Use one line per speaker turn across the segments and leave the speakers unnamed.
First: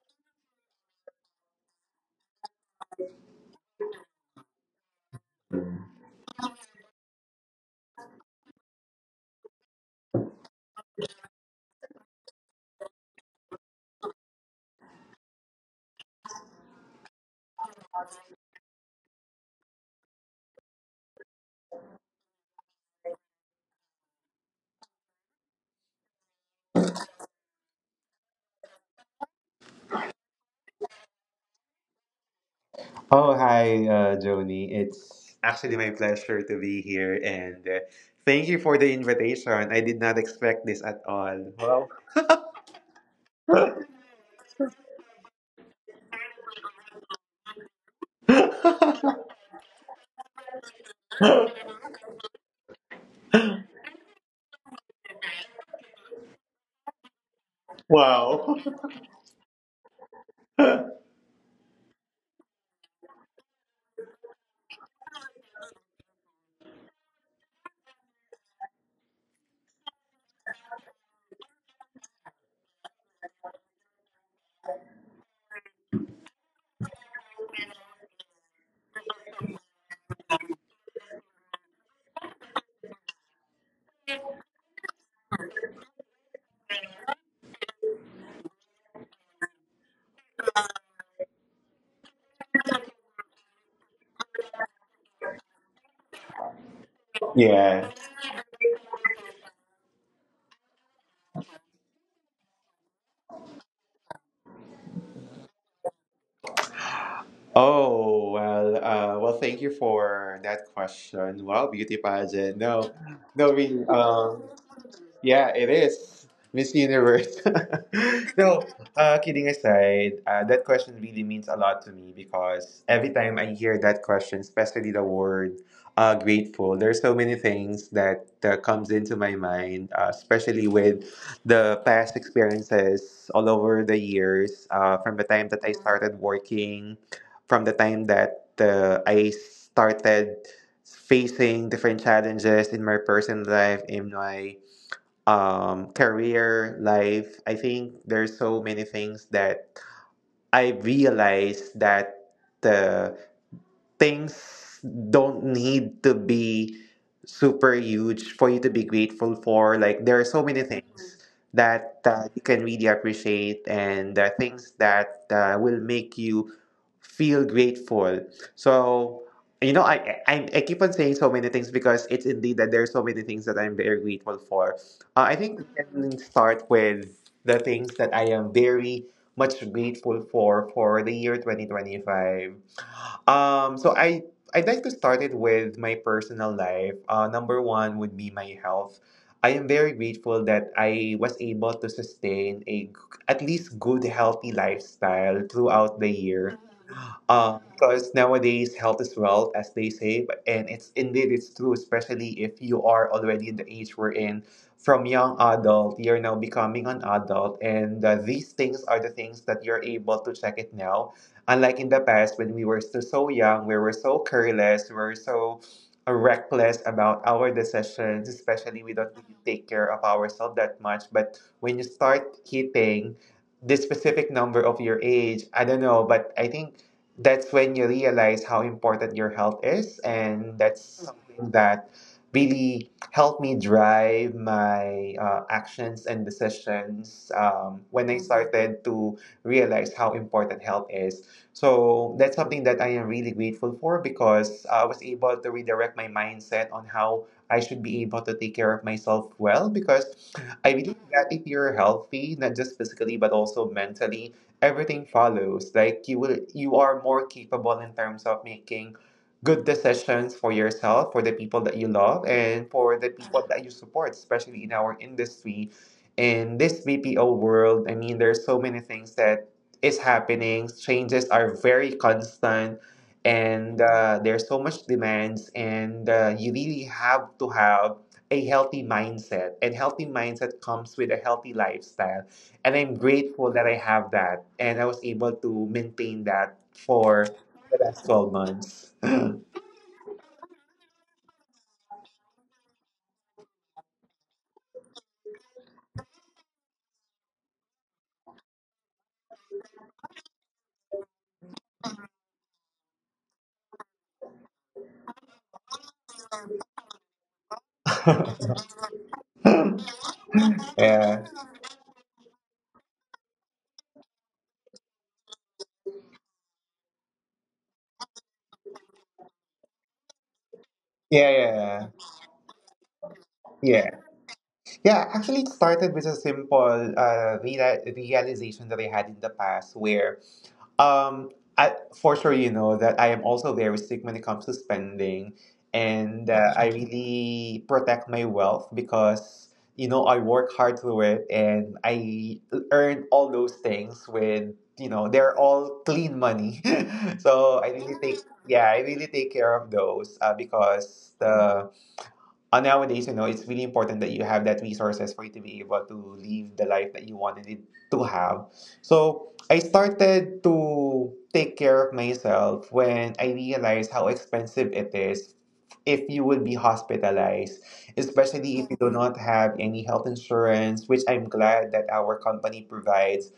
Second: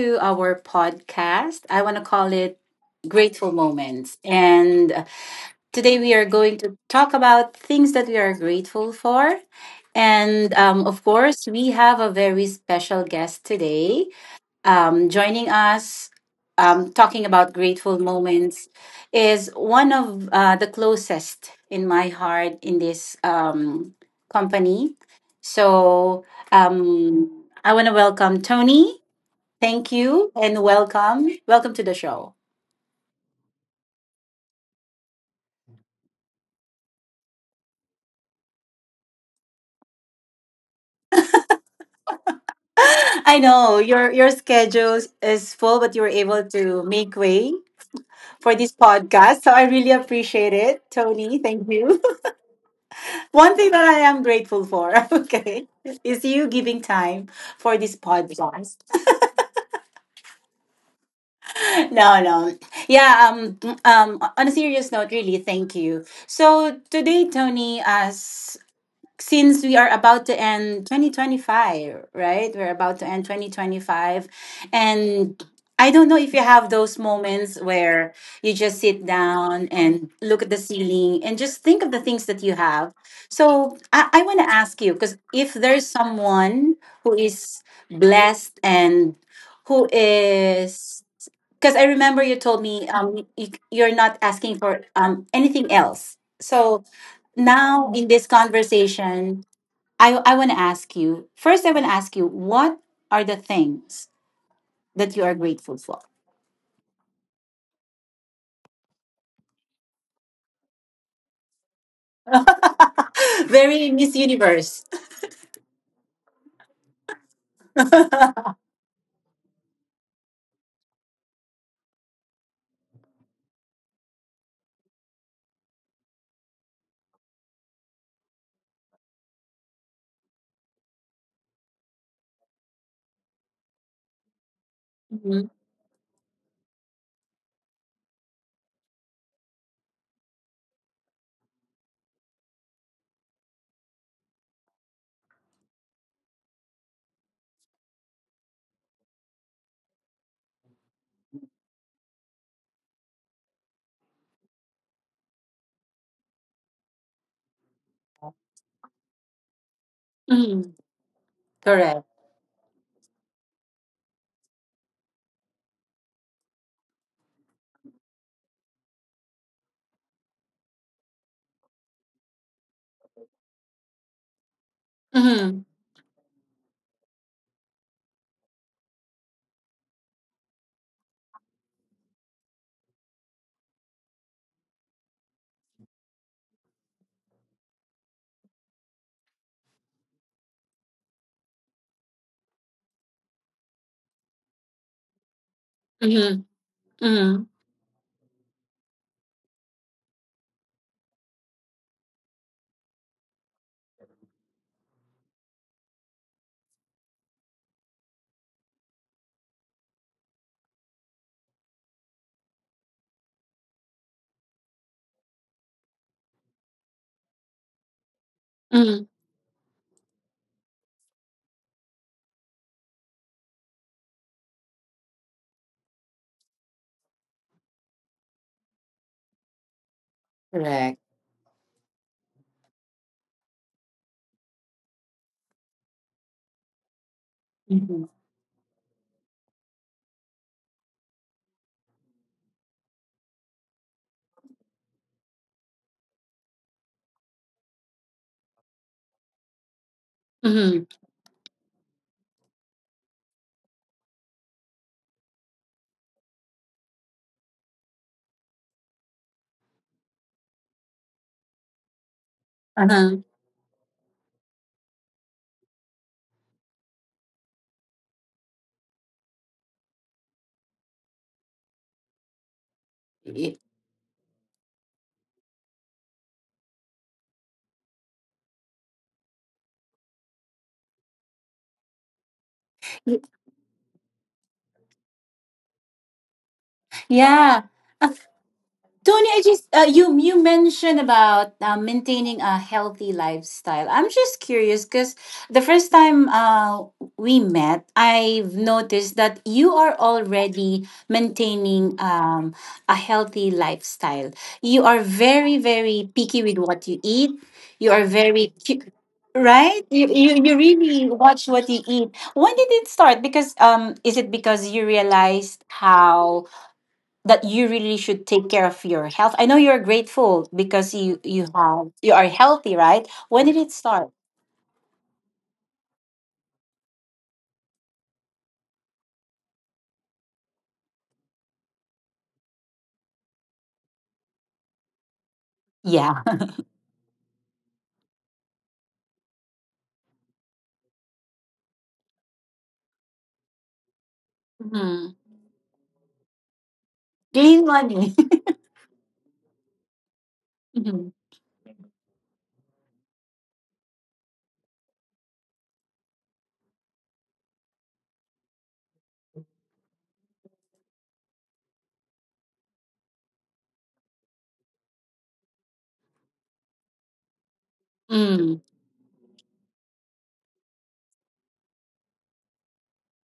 to our podcast. I want to call it Grateful Moments. And today we are going to talk about things that we are grateful for. And of course, we have a very special guest today, joining us, talking about grateful moments, is one of the closest in my heart in this company. So I want to welcome Tony. Thank you and welcome. Welcome to the show.
Oh, hi, Joni. It's actually my pleasure to be here, and thank you for the invitation. I did not expect this at all.
I know your schedule is full, but you were able to make way for this podcast. So I really appreciate it, Tony. Thank you. One thing that I am grateful for, okay, is you giving time for this
Wow.
podcast.
Wow.
No, no. Yeah, on a serious note, really, thank you. So today, Tony, as since we are about to end 2025, right? We're about to end 2025. And I don't know if you have those moments where you just sit down and look at the ceiling and just think of the things that you have. So I want to ask you because if there's someone who is blessed and who is because I remember you told me, you're not asking for anything else. So
Yeah.
now in this conversation, I want to ask you first, I want to ask you what are the things that you are grateful for?
Oh well. Well, thank you for that question. Wow, beauty pageant. No, no, really.
Very Miss Universe.
Yeah, it is. Miss Universe. No, kidding aside, that question really means a lot to me because every time I hear that question, especially the word grateful, there's so many things that comes into my mind, especially with the past experiences all over the years, from the time
Mhm.
that I started working, from the time that I started facing different challenges in my personal life, in my career, life. I think there's so many things that I realized that the things don't need to be super huge for you to be grateful for. Like there are so many
Mhm.
things that
Correct.
you can really appreciate, and things that will make you feel grateful. So I keep on saying so many things because it's indeed that there are so many things that I'm very grateful for. I think we
Mhm.
can start with the things that I am very much grateful for the year 2025. So I'd like to start it with my personal life. Number one would be my health. I am very grateful that I was able to sustain at least good healthy lifestyle throughout the
Mhm.
year.
Mhm.
Because nowadays health is wealth, as they say, and it's indeed it's true, especially if you are already in the age we're in. From young adult, you're now becoming an adult, and these things are the things that you're able to check it now. Unlike in the past when we were still so young, we were so careless, we were so reckless about our decisions, especially we don't
Mhm.
really take care of ourselves that much. But when you start hitting this specific number of your age, I don't know, but I think that's when you realize how important your health is, and that's
Correct.
something that really helped me drive my actions and decisions when
Mhm.
I started to realize how important health is. So that's something that I am really grateful for, because I was able to redirect my mindset on how I should be able to take care of myself well, because I
Mhm.
believe that if you're healthy, not just physically but also mentally, everything follows. Like you are more capable in terms of making good decisions for yourself, for the people that you love, and for the
Uh-huh.
people that you support, especially in our industry. In this BPO world, I mean there's so many things that is happening. Changes are very constant,
Y-
and there's so much demands, and you really have to have a healthy mindset, and healthy mindset comes with a healthy lifestyle, and I'm
y-
grateful that I have that and I was able to maintain that for
Yeah,
the last 12 months.
Tony, I just, you mentioned about maintaining a healthy lifestyle. I'm just curious because the first time, we met, I've noticed that you are already maintaining a healthy lifestyle. You are very very picky with what you eat. You are very right. You really
Yeah.
watch what you eat. When did it start? Because is it because you realized how that you really should take care of your health? I know you're grateful because
Yeah, yeah,
you are healthy, right? When did it
yeah.
start?
Yeah, actually, it started with a simple realization that I had in the past where Um, I, for sure, you know that I am also very strict when it comes to spending, and
Yeah.
I really protect my wealth because you know I work hard to it, and I earn all those things with, you know,
Mm-hmm.
they're all clean money. So
Gain
I really
money.
take, yeah, I really take care of those,
Mm-hmm.
because the nowadays, you know, it's really important that you have that resources for you to be able to live the life that you wanted it to have. So I started to take care of myself when I realized how expensive it is if you would be hospitalized, especially
Mm-hmm.
if you do not have any health insurance, which I'm glad that our company provides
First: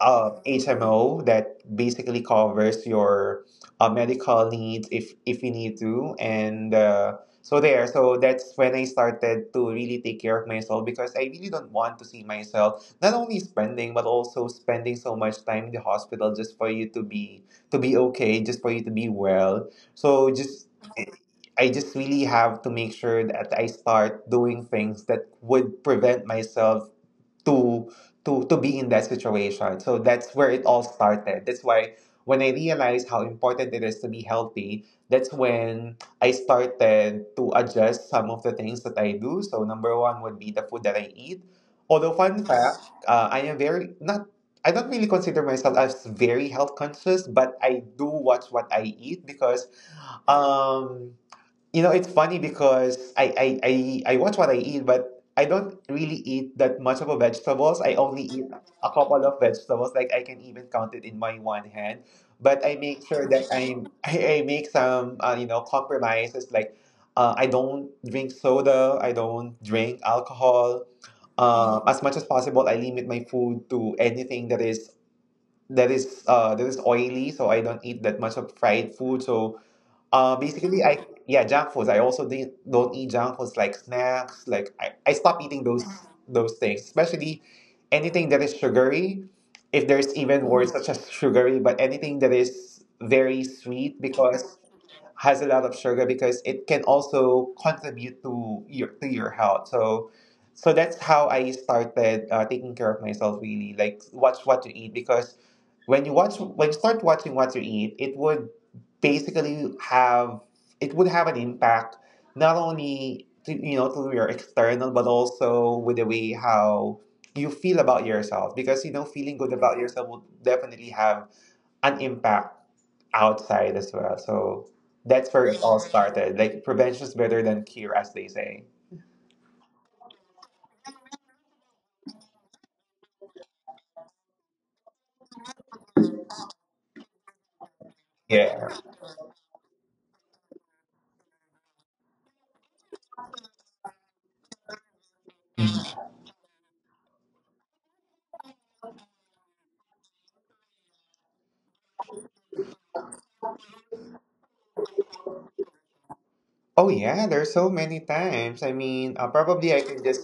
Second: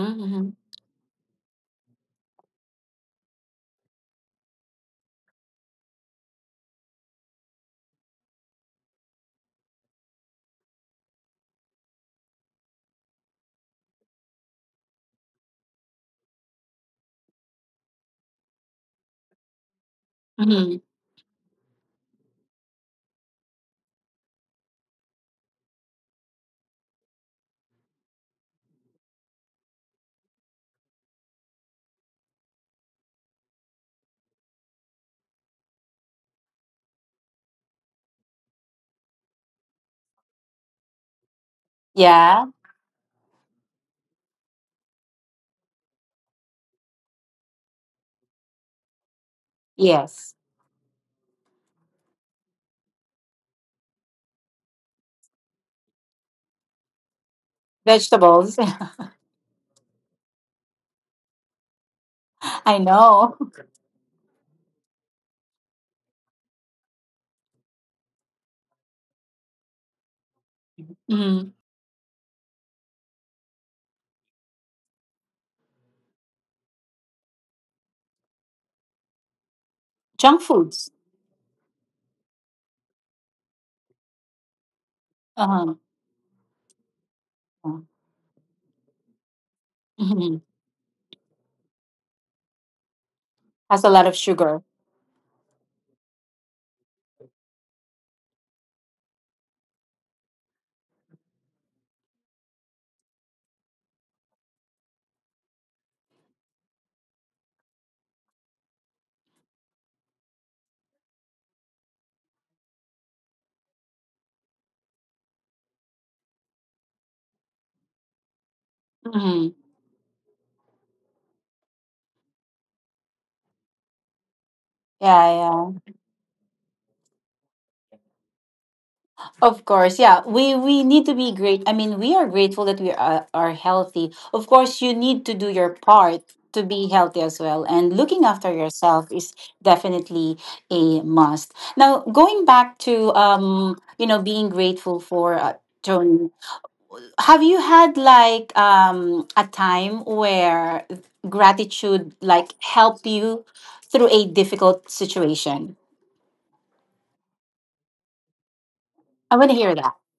HMO that basically covers your medical needs if you need to, and so that's when I started to really take care of myself, because I really don't want to see myself not only spending but also spending so much time in the hospital just for you to be okay, just for you to be well. So just
Mm-hmm.
I just really have to make sure that I start doing things that would prevent myself to to be in that situation. So that's where it all started. That's why when I realized how important it is to be healthy, that's when I started to adjust some of the things that I do. So number one would be the food that I eat. Although fun
Yeah.
fact, I am very not. I don't really consider myself as very health conscious, but I do watch what I eat, because
Yes.
um you know, it's funny because I watch what I eat, but I don't really eat that much of a vegetables. I only eat
Vegetables.
a couple of vegetables. Like I can even count it in my one hand. But
I
I make sure
know.
that I make some, you know, compromises. Like I don't drink soda. I don't drink alcohol.
Mm-hmm.
As much as possible, I limit my food to anything that is that is oily. So I don't eat that much of fried food. So
Junk
basically,
foods.
junk foods. I also don't eat junk foods like snacks. Like I stop eating
Uh-huh.
those things, especially
Mm-hmm.
anything that is sugary. If there's
Mm-hmm.
even words such as sugary, but anything that is very
Has a
sweet,
lot of
because
sugar.
has a lot of sugar, because it can also contribute to your health. So so that's how I started taking care of myself, really, like watch what you eat, because when you start watching what you eat, it would basically have it would have an impact not only to, you know, through your external but also with the way how you feel about yourself, because you know feeling good
Mm-hmm.
about yourself will definitely have an impact outside as well. So
Yeah.
that's where it all
Yeah.
started. Like prevention is better than cure, as they say.
Of course, yeah. We need to be great. I mean, we are grateful that we are healthy. Of course, you need to do your part to be healthy as well. And looking after
Yeah,
yourself is definitely a must. Now, going back to, being grateful for, Joan, have you had like a time where gratitude like helped you through a difficult situation?
oh yeah, there's so many times. I mean,
I want to
probably
hear
I
that.
can just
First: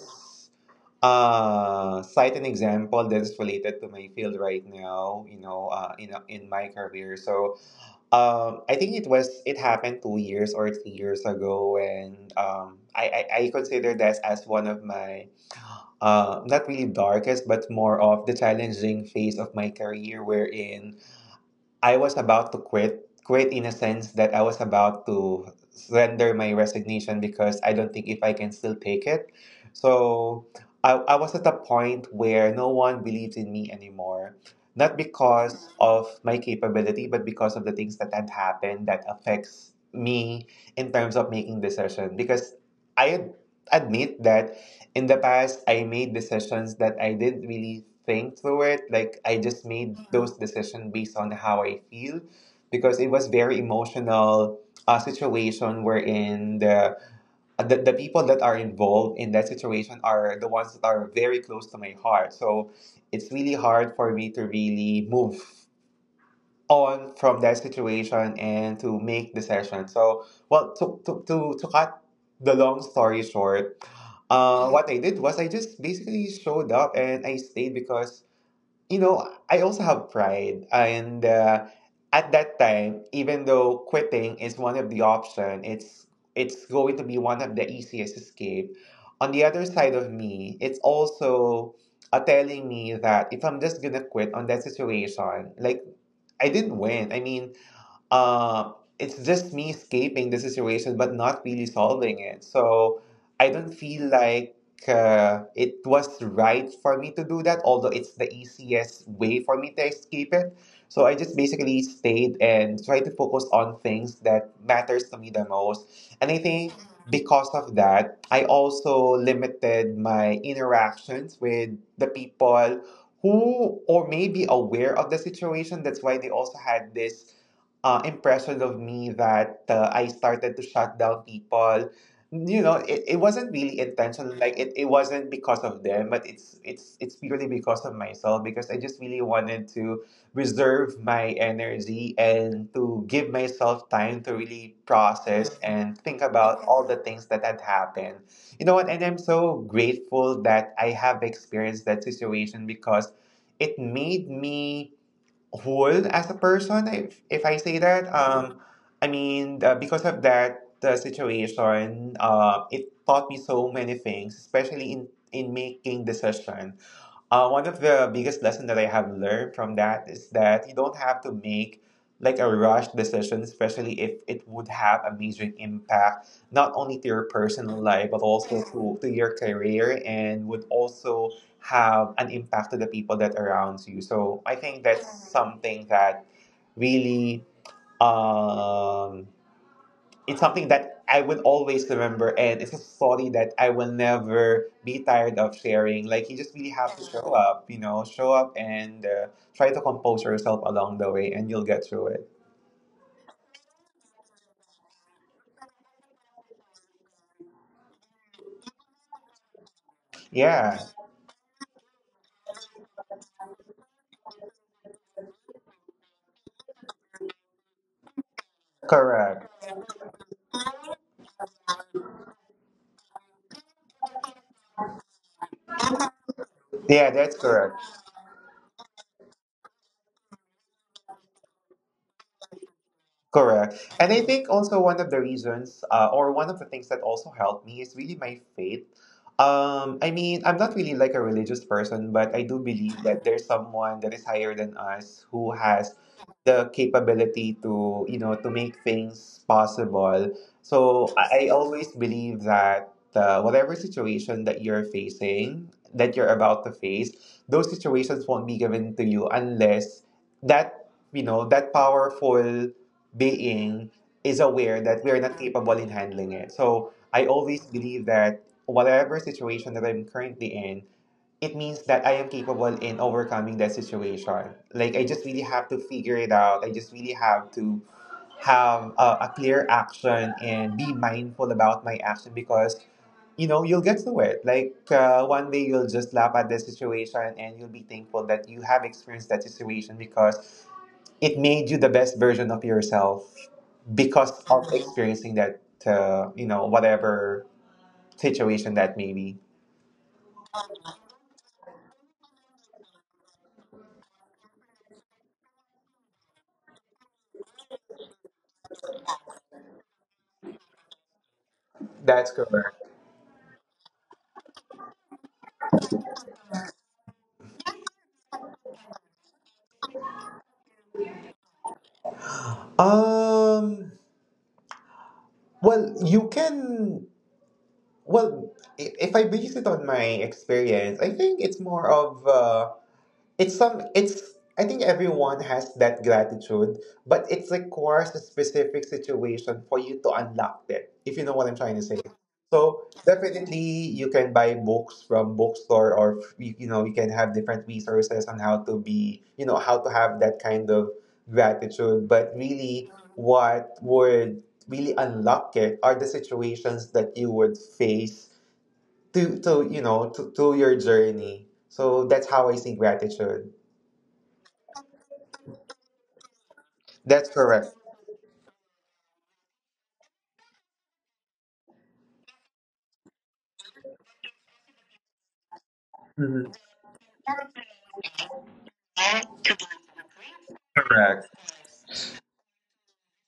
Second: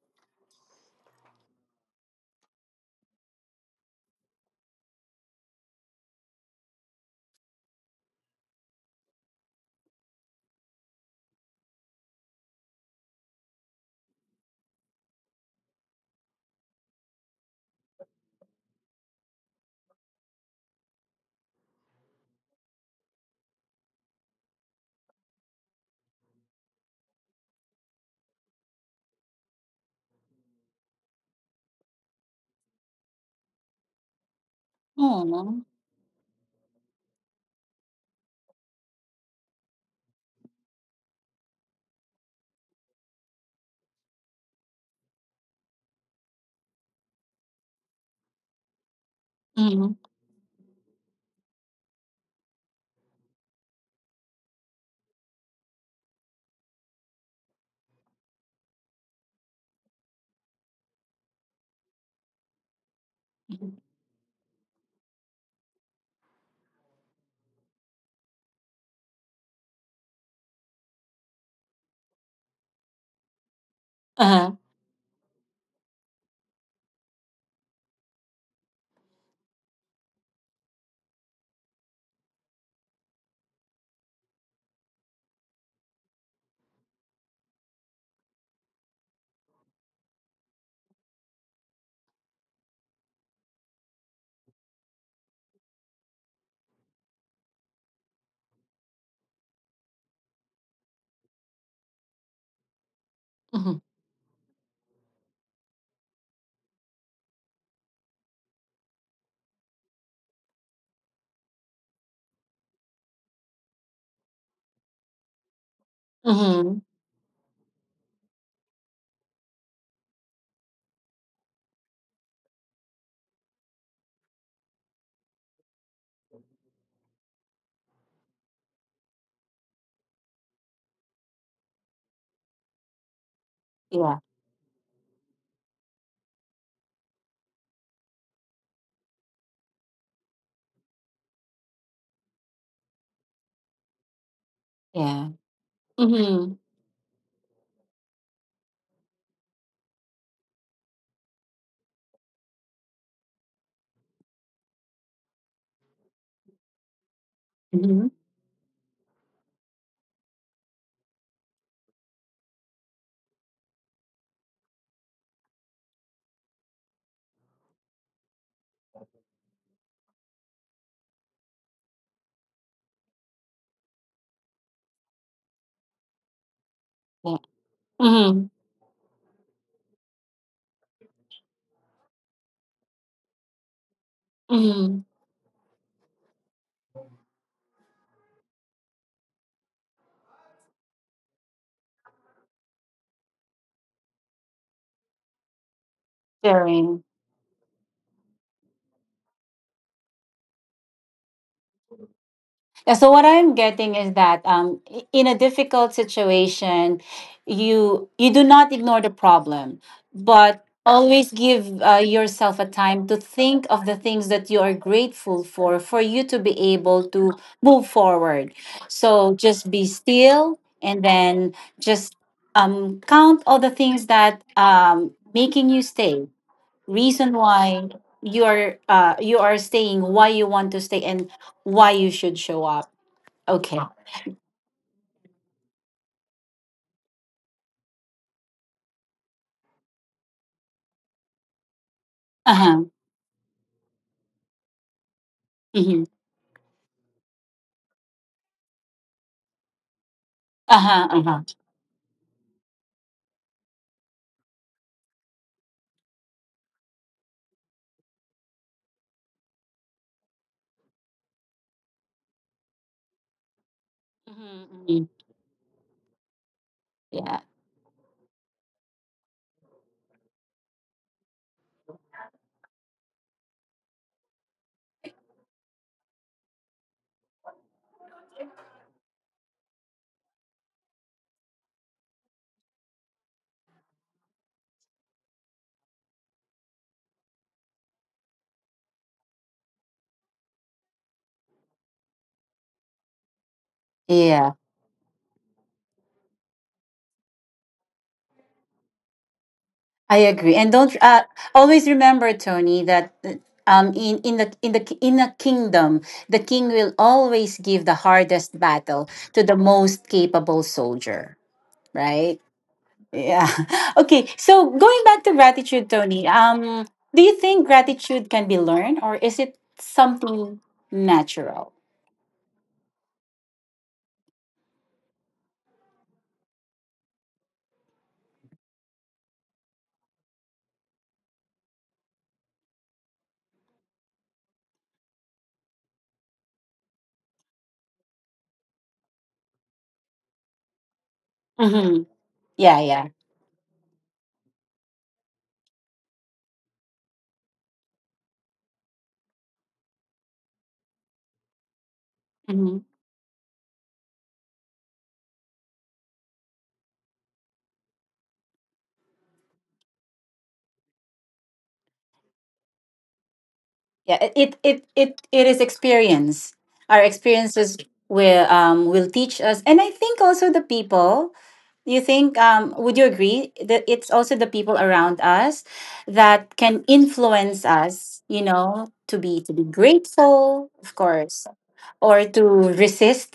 cite an example that is related to my field right now. You know, in my career. So I think it was it happened 2 years or 3 years ago, when I consider that as one of my not really darkest but more of the challenging phase of my career, wherein I was about to quit. Quit in a sense that I was about to render my resignation because I don't think if I can still take it. So I was at a point where no one believes in me anymore. Not
Mm-hmm.
because of my capability, but because of the things that had happened that affects me in terms of making decision. Because I ad- admit that in the past I made decisions that I didn't really think through it. Like I just
Mm-hmm.
made those decisions based on how I feel, because it was very emotional situation wherein the people that are involved in that situation are the ones that are very close to my heart. So it's really hard for me to really move on from that situation and to make decisions. So well to cut the long story short,
Uh-huh.
what I did was I just basically showed up and I stayed, because you know I also have pride, and at that time, even though quitting is one of the option, it's going to be one of the easiest escape, on the other side of me it's also telling me that if I'm just gonna quit on that situation, like I didn't win. I mean, uh, it's just me escaping the situation but not really solving it. So I don't
Mm-hmm.
feel like it was right for me to do that, although it's the easiest way for me to escape it. So I just basically stayed and tried to focus on things that matters to me the most. And I think
Mhm.
because of that, I also limited my interactions with the people who or may be aware of the situation. That's why they also had this impression of me that I started to shut down people. You know, it wasn't really
Yeah,
intentional. Like it wasn't because of them, but it's purely because of myself, because I just really wanted to reserve my energy and to give myself time to really
yeah.
process and think
Mhm.
about all the things that had happened. You know what? And I'm so grateful that I have experienced that situation because it made me whole as a person, if I say that
Mhm.
because of that the situation it taught me so many things, especially in making decisions. One of the biggest lesson that I have learned from that is that you don't have to make like a rushed decision, especially if it would have a major impact not only to your
Yeah.
personal life but
Mhm.
also to your career, and would also have an impact to the people that around you. So I think
Mhm.
that's something that really um, it's something that I would always remember, and it's a story that I will never be tired of sharing. Like you just really have to
Sharing.
show up, you know, show up and try to compose yourself along the way, and you'll get through it.
Yeah, so what I'm getting is that, in a difficult situation, you do not ignore the problem, but
Yeah,
always give yourself a time to think of the things that you are grateful for you to be able to move forward. So
correct.
just be still, and then just count all the things that, making you stay,
Yeah, that's
reason
correct.
why you are, you are staying, why you want to stay, and why you should show up.
Correct.
Okay.
And I think also one of the reasons, or one of the things that also helped me is really my faith. I mean, I'm not really like a religious person, but I do believe
Uh-huh.
that there's someone that is higher than us who has
Mm-hmm.
the capability to, you know, to make things possible. So
Uh-huh. Uh-huh.
I always believe that whatever situation that you're facing, that you're about to face, those situations won't be given to you unless that you know that powerful being is aware
Mm-hmm.
that
Hmm.
we are not capable in handling it. So I
Yeah,
always believe that whatever situation that I'm currently in, it means that I am capable in overcoming that situation. Like I just really have to figure it out. I just really have to have a clear action and be mindful about my action because you know, you'll get through it. Like one day you'll just laugh at the situation and you'll be thankful that you have experienced that situation because it made you the best version of yourself because
yeah,
of Mhm. experiencing that, you know, whatever situation that may be.
I agree, and don't, always remember, Tony, that, in a kingdom, the king will always give the hardest battle to the most capable soldier,
That's
right?
correct.
Yeah. Okay. So going back to gratitude, Tony, do you think gratitude can be learned or is it something natural?
Um, well, you can, well, I- If I base it on my experience, I think it's more of, it's some it's I think everyone has that gratitude, but it requires a specific situation for you to unlock it, if you know what I'm trying to say.
Mm-hmm. Yeah,
So
yeah.
definitely you can buy books from bookstore, or you know you can have different resources on how to be, you know, how to have that kind of gratitude. But
Mm-hmm.
really what would really unlock it are the situations that you would face to you know to your journey. So that's how I see gratitude.
Yeah. It is experience. Our
That's correct.
experiences will teach us. And I think also the people, you think, would you agree that it's also the people around us that
Mhm.
can influence us, to be grateful, of
Correct.
course, or to resist.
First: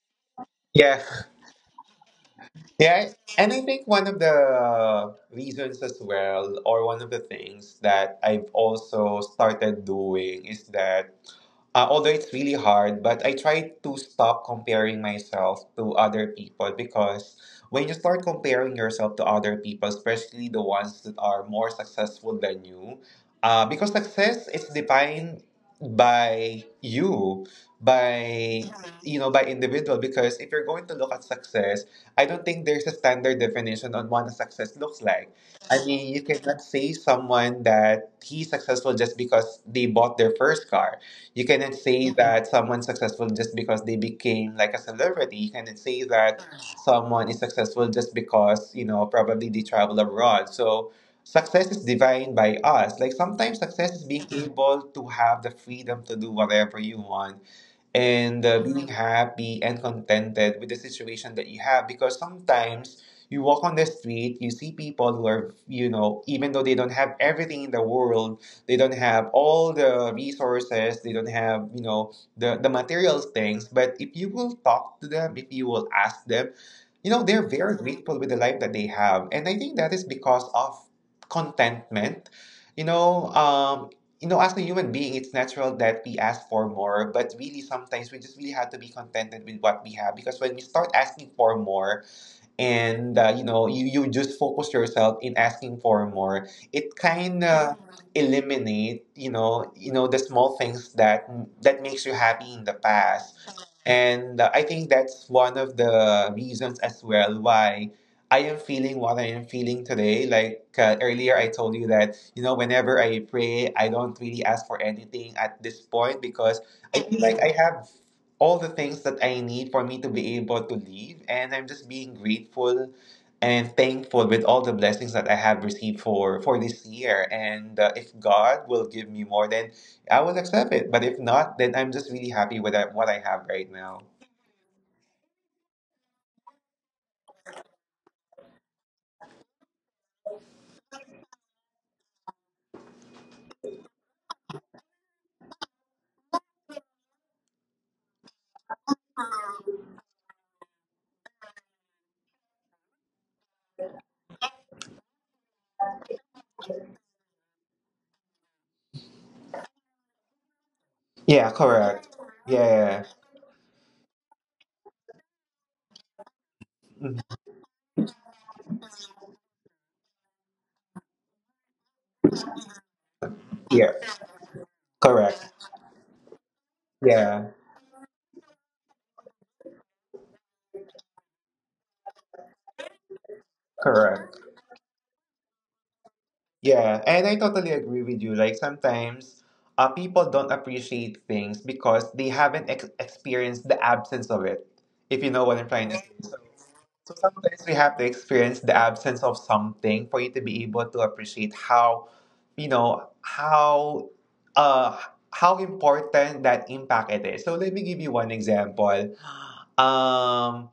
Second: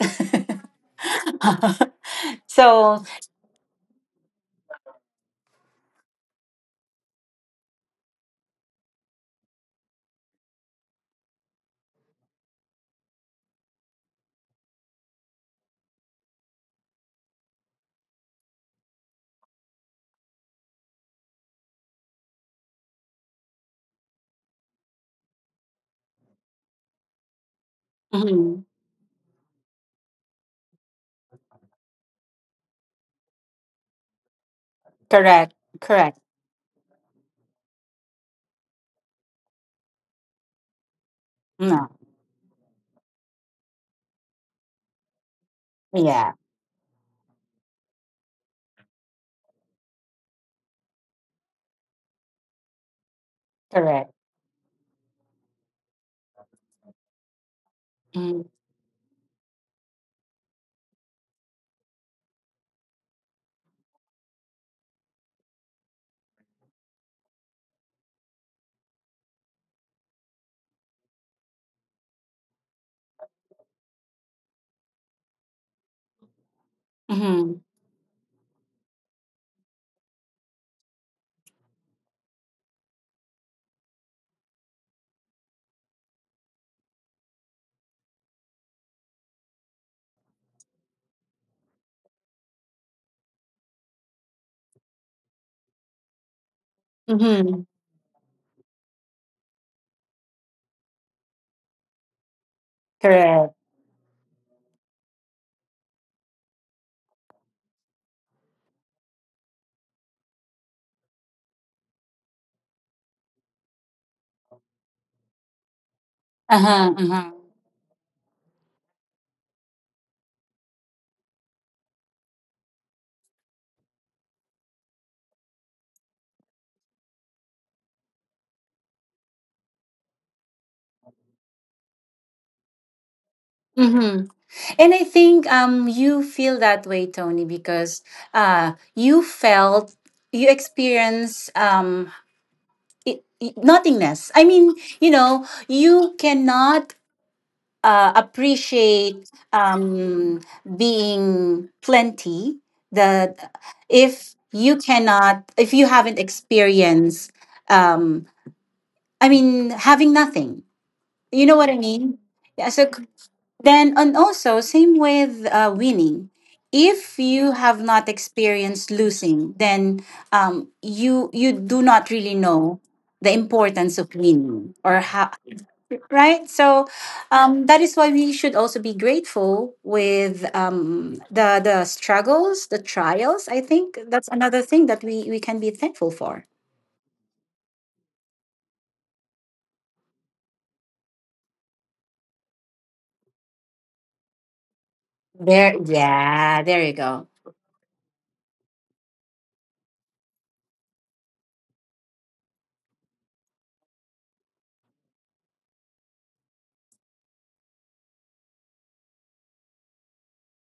Yeah.
So.
Yeah, and I think one of the reasons as well, or one of the things that I've also started doing is that although it's really hard, but I try to stop comparing myself to other people, because when you start comparing yourself to other people, especially the ones that are more successful than you, because success is defined by you, by
Mhm.
you know, by individual. Because if you're going to look at success, I don't think there's a standard definition on what a success looks like.
Correct,
I mean, you
correct.
cannot say someone that he's successful just because they bought their first car. You cannot
No,
say Mhm. that someone's successful just because they became like a celebrity. You cannot say
yeah,
that someone is successful just because, you know, probably they travel abroad. So success is defined by us. Like sometimes success is
correct.
being able to have the freedom to do whatever you want, and being happy and contented with the situation that you have, because sometimes you walk on the street, you see people who are, you know, even though they don't have everything in the world, they don't have all the resources, they don't have, you know, the material things, but if you will talk to them, if you will ask them, you know, they're
Mm-hmm,
very grateful with the life that they have. And I think that is because of contentment, you know. You know, as a human being, it's natural that we ask for more, but really sometimes we just really have to be contented with what we have, because when we start asking for more and you know, you just focus yourself in asking for more, it kind
mm-hmm,
of eliminate, you know, the small things that makes you happy in the past.
correct.
And I think that's one of the reasons as well why I am feeling what I am feeling today. Like earlier, I told you that, you know, whenever I pray, I don't really ask for anything at this point because
Uh-huh,
I feel
uh-huh.
like I have all the things that I need for me to be able to live. And I'm just being grateful and thankful with all the blessings that I have received for, this year. And if God will give me more, then I will accept it. But if not, then I'm just really happy with that- what I have right now.
Mm-hmm. And I think, you feel that way, Tony, because uh you felt you experience nothingness. I mean, you cannot appreciate being plenty, that, if you haven't experienced, um, I mean, having nothing,
Yeah,
you know what I
correct.
mean? Yeah. So
Yeah.
then, and also same with, winning.
Mhm. Yeah,
If
Mm-hmm.
you have not experienced losing, then, you do not really know the
Yeah,
importance of winning or how,
correct.
right? So,
Yeah,
that is why we should also be grateful with, the struggles, the trials. I think that's
correct.
another thing that we can be thankful for.
Yeah, and I totally agree with you. Like sometimes people don't appreciate things because they haven't experienced the absence of it, if you know what I'm
There,
trying to say.
yeah, there you
So
go.
sometimes we have to experience the absence of something for you to be able to appreciate how, you know, uh, how important that impact it is. So let me give you one example. Um,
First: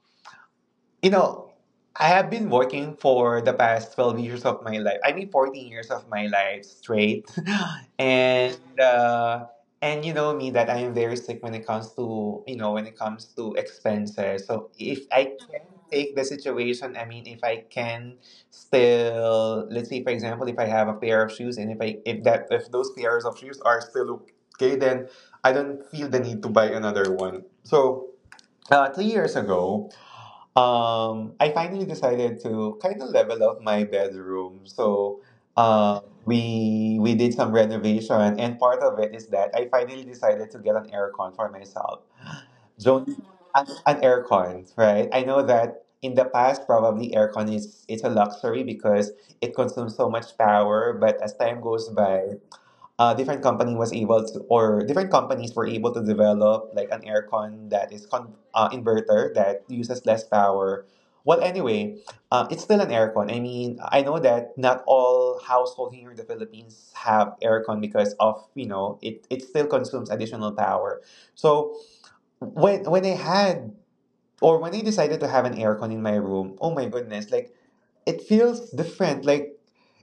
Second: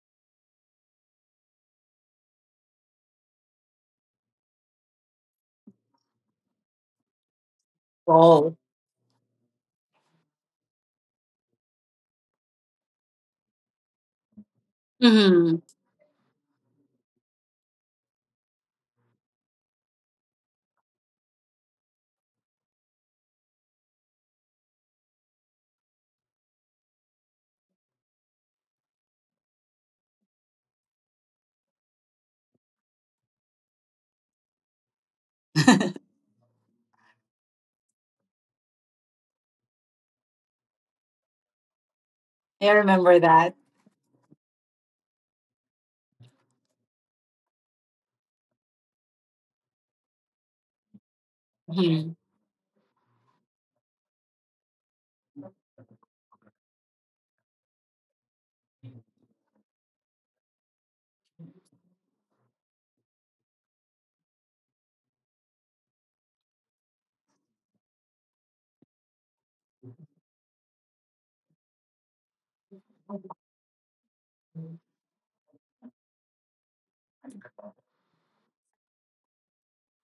you know, I have been working for the past 12 years of my life. I mean, 14 years of my life straight.
Oh.
and, uh, and you know me that I am very sick when it comes to, you know, when it comes to expenses. So if I
Hmm.
can take the situation, I mean, if I can still, let's say, for example, if I have a pair of shoes, and if I, if that, if those pairs of shoes are still okay, then I don't feel the need to buy another one. So, 2 years ago, I finally decided to kind of level up my bedroom. So, uh, we we did some renovation, and part of it is that I finally decided to get an aircon for myself.
I
Joan,
remember that.
an aircon, right? I know that in the past, probably aircon is it's a luxury because it consumes so much power. But as time goes
Mhm.
by, different company was able to, or different companies were able to develop like an aircon that is con inverter that uses less power. Well, anyway, it's still an aircon. I mean, I know that not all household here in the Philippines have aircon, because of, you know, it still consumes additional power. So when I had, or when I decided to have an aircon in my room, oh my goodness, like it feels different. Like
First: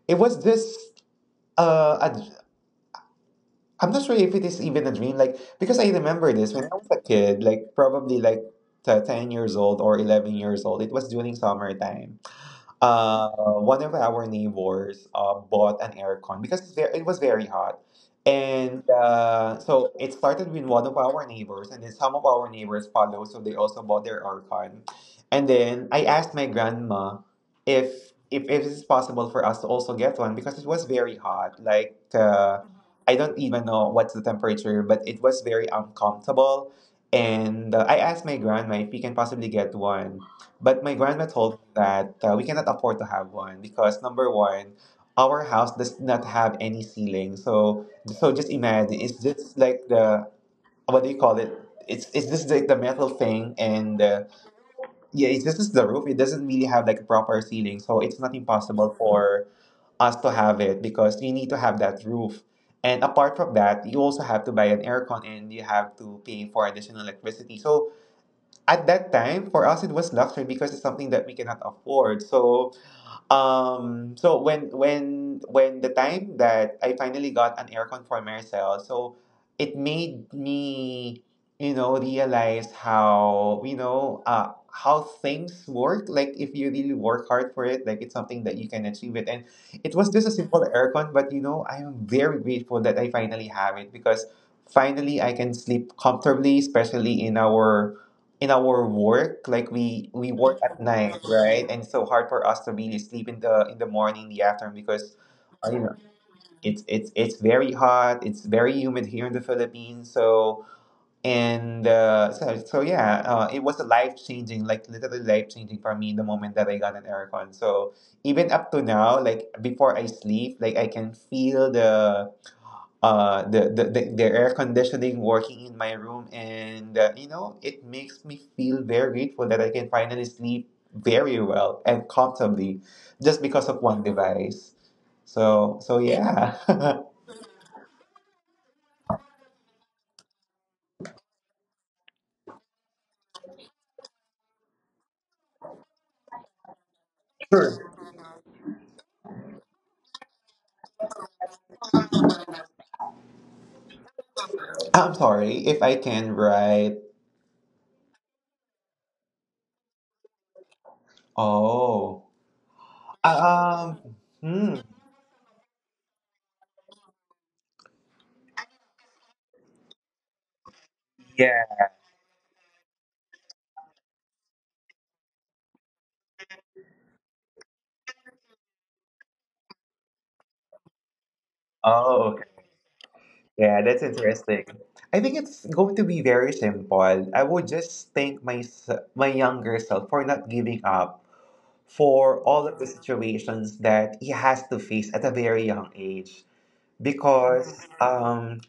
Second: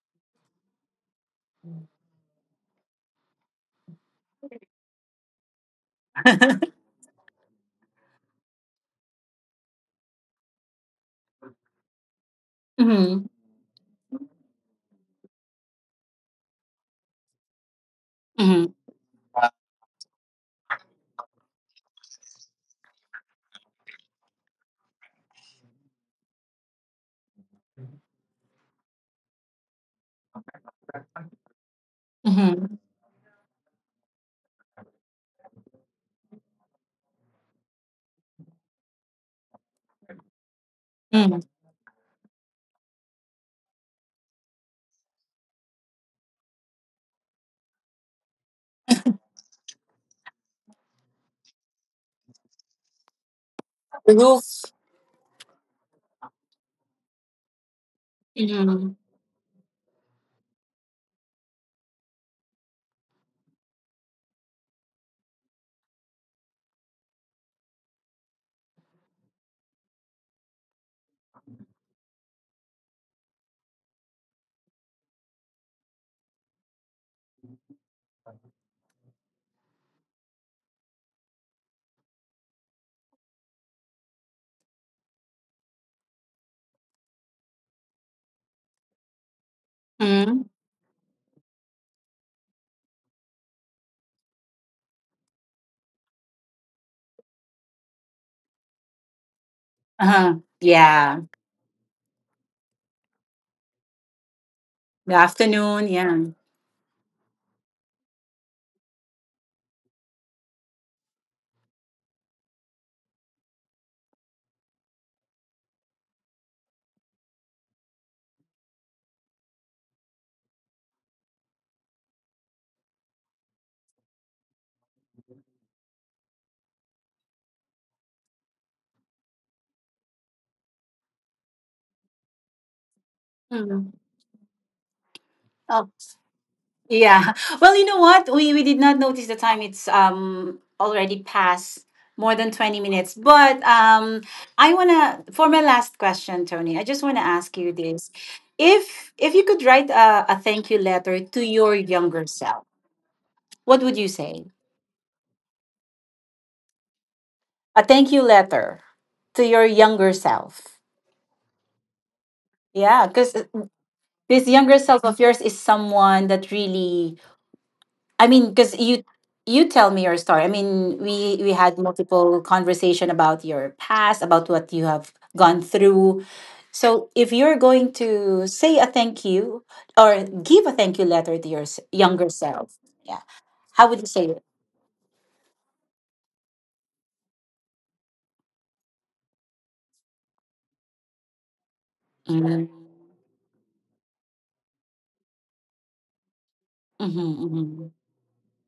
it was just uh, I'm not sure if it is even a dream, like because I remember this when I was a kid, like probably like 10 years old or 11 years old. It was during summertime.
Mhm.
Uh, one of our neighbors bought an aircon because it's it was very hot,
Mhm.
and so it started with one of our neighbors, and then some of our neighbors followed, so they also bought their aircon, and then I asked my grandma if it is possible for us to also get one, because it was very hot, like.
Mhm.
I don't even know what's the temperature, but it was very uncomfortable. And I asked my grandma if we can possibly get one. But my grandma
Mhm.
told me that we cannot afford to have one, because, number one, our house does not have any ceiling. So, so just imagine it's just like the what do you call it? It's just like the metal thing, and
The
uh,
roof.
yeah, it's just the roof. It doesn't really have like a proper ceiling, so it's not impossible
Mhm.
for us to have it, because you need to have that roof. And apart from that, you also have to buy an aircon and you have to pay for additional electricity. So at that time, for us, it was luxury, because it's something that we cannot afford. So so when the time that I finally got an aircon for Marcel, so it made me, you know, realize how, you know, how things work. Like if you really work hard for it, like it's something that you can achieve it. And it was just a
Mhm.
simple aircon, but you know, I am very grateful that I finally have it because finally I can sleep comfortably, especially in our work. Like we
Uh-huh.
work at night,
Yeah.
right, and it's so hard for us to really sleep in the morning, the afternoon, because
The
you
afternoon.
know,
Yeah.
it's very hot, it's very humid here in the Philippines. So and yeah, it was a life changing, like literally life changing, for me the moment that I got an aircon. So even up to now, like before I sleep, like I can feel the the air conditioning working in my room. And you know, it makes me feel very grateful that I can finally sleep very well and comfortably just because of
Mhm.
one device. So so yeah.
Yeah. Well, you know what? We did not notice the time. It's already past more than 20 minutes. But, I want to for my last question, Tony. I just want to ask you
Sure.
this. If you could write a thank you letter to your younger self, what would you say?
I'm sorry if I can write.
A thank you letter to your younger self.
Oh.
Yeah, cuz
Um
this
hmm.
younger self of yours is someone that really, I mean, because you tell me your story. I mean, we
Yeah.
had multiple conversation about your past, about what you have gone through. So if you're going to say a thank you or give a thank you letter to your younger
Oh, okay.
self, yeah,
Yeah,
how would
that's
you say it?
interesting. I think it's going to be very simple. I would just thank my younger self for not giving up, for all
Mm-hmm,
of the situations that he has to face at a very young age. Because
mm-hmm.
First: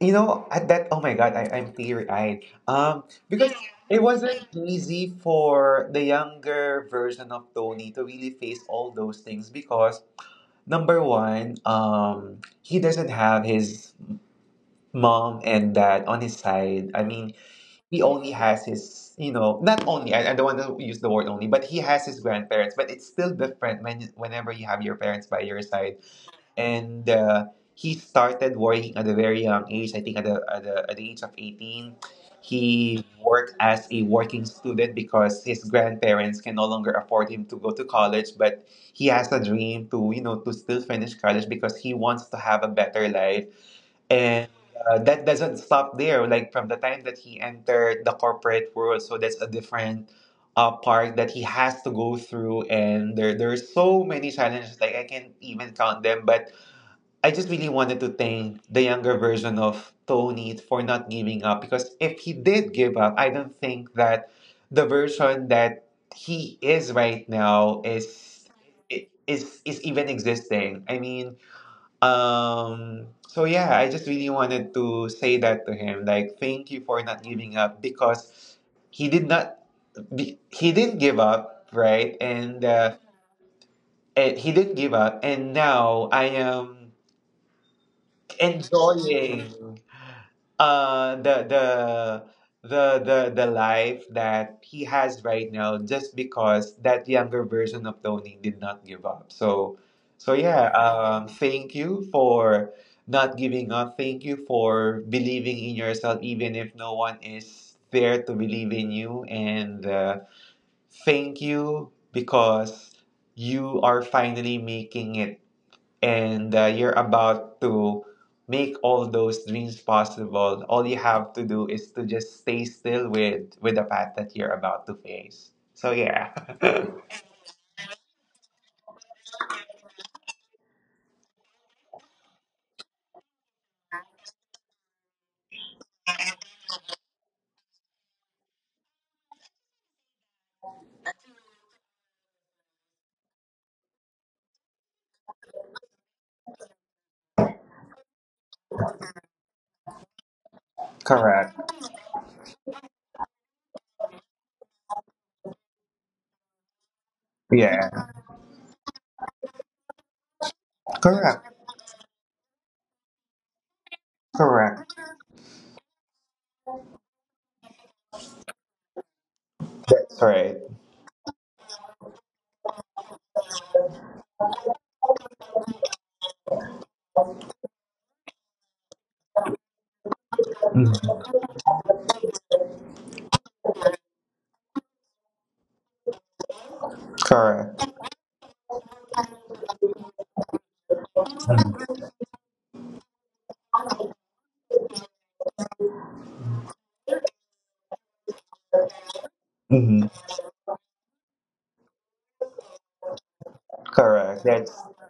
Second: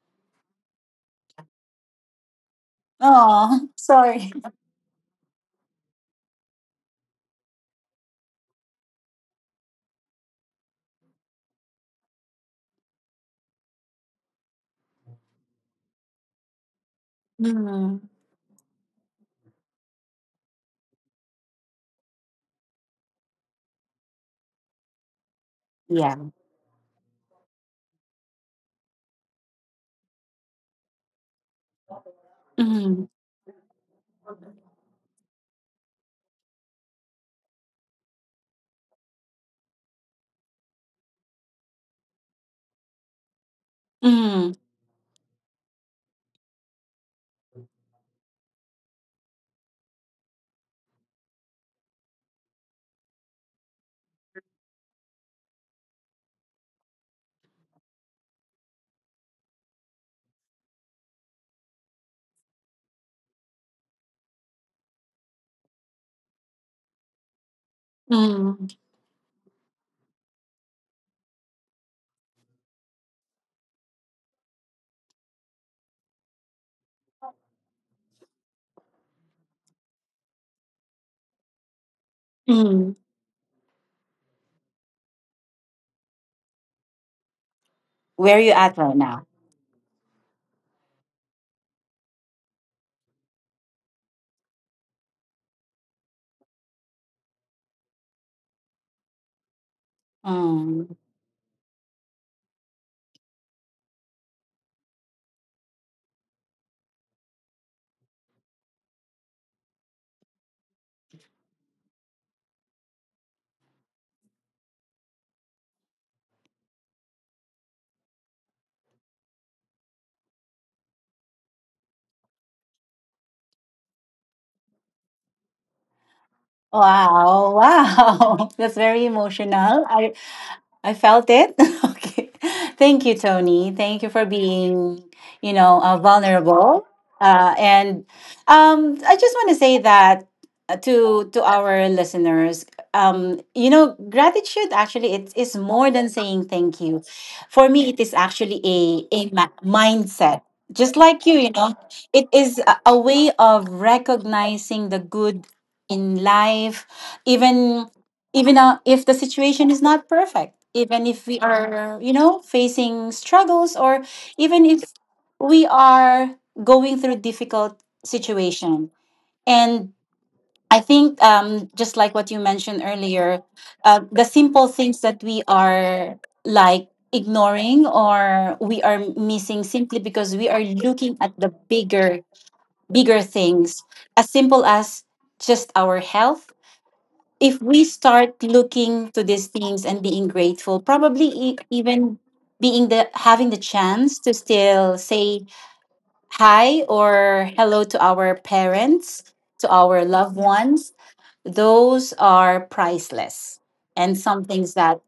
you know, at that, oh my God, I'm teary-eyed. Because
Oh,
it
sorry.
wasn't easy for the younger version of Tony to really face all those things. Because number one, he doesn't have his mom and dad on his side. I mean,
Mm,
he only has his, you know, not only, I don't want to use the word only, but he has his grandparents. But it's still different when whenever you have your parents by your side.
yeah.
And he started working at a very young age, I think at the age of 18. He
Mm,
worked as a working student because his grandparents can no longer afford him to go to college, but he has a dream to, you know, to still finish college because he wants to have a better life. And
mm,
that doesn't stop there. Like from the time that he entered the corporate world, so that's a different part that he has to go through. And there are so many challenges. Like I can't even count them. But I just really wanted to thank the younger version of Tony for not giving up. Because if he did give up, I don't think that the version that he is right now is
mm,
is even existing. I mean, so yeah, I just really wanted to say that to him, like thank you for not giving up. Because he did not he didn't give up, right?
mm.
And he didn't give up, and now I am
Where are you at right now?
enjoying uh the the the life that he has right now just because that younger version of Tony did not give up. So so yeah,
Mm.
thank you for not giving up. Thank you for believing in yourself even if no one is there to believe in you. And thank you because you are finally making it. And you're about to make all those dreams possible. All you have to do is to just stay still with the path that you're about to face. So yeah.
Wow, wow. That's very emotional. I felt it. Okay. Thank you, Tony. Thank you for being, vulnerable. And I just want to say that, to our listeners, gratitude actually it is more than saying thank you. For me, it is actually a mindset. Just like you,
Correct.
it is a way of recognizing the good in life, even
Yeah.
even if the situation is not perfect, even if we
Correct.
are facing struggles, or even if
Correct.
we are going through difficult situation. And
That's right.
I think, just like what you mentioned earlier, the simple things that we are like ignoring or we are missing simply because we are
Mhm.
looking at the bigger things, as simple as just our health. If we
Correct.
start looking to these things and being grateful, probably even being the having the chance to still say hi or hello to our parents, to our
Mhm.
loved ones, those are priceless and
Correct.
some
That's.
things that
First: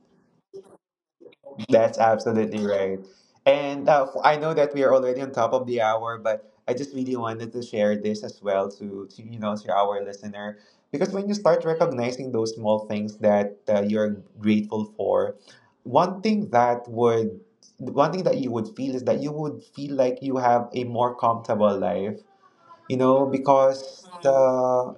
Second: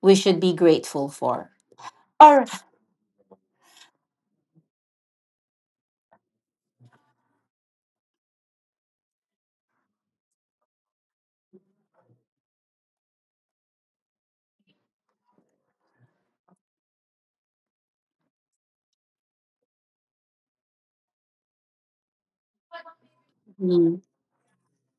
we should be grateful for.
That's
All right.
absolutely right. And I know that we are already on top of the hour, but I just really wanted to share this as well to you know, to our listener. Because when you start recognizing those small things that you're grateful for, one thing that would one thing that you would feel is that you would feel like you have a more comfortable life. You know, because the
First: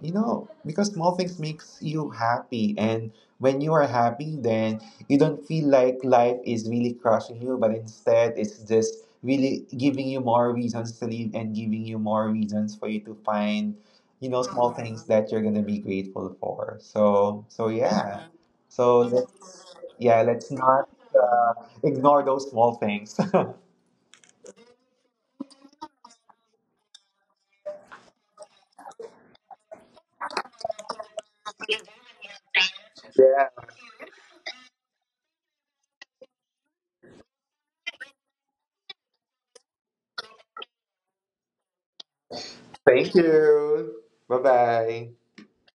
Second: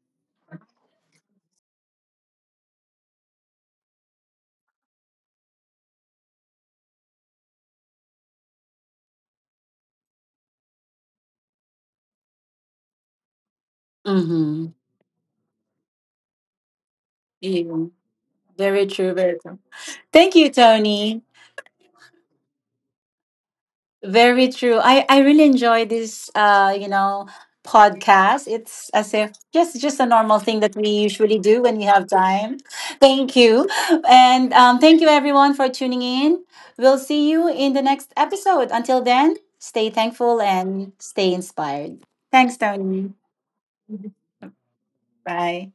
you know, because small things makes you happy. And when you are happy, then you don't feel like life is really crushing you, but instead it's just really giving you more reasons to live and giving you more reasons for you to find, you know,
Mm-hmm.
small things that you're gonna be grateful for. So so
Yeah.
yeah,
Very
so
true. Very true.
let's, yeah,
Thank you,
let's not
Tony.
uh, ignore those small things.
Very true. I really enjoy this, podcast. It's as if just a normal thing that we usually do when we have time. Thank
Yeah,
you. And thank you everyone for tuning in. We'll see you in the next episode. Until then, stay thankful and stay inspired. Thanks, Tony.
thank you, bye bye.
Bye.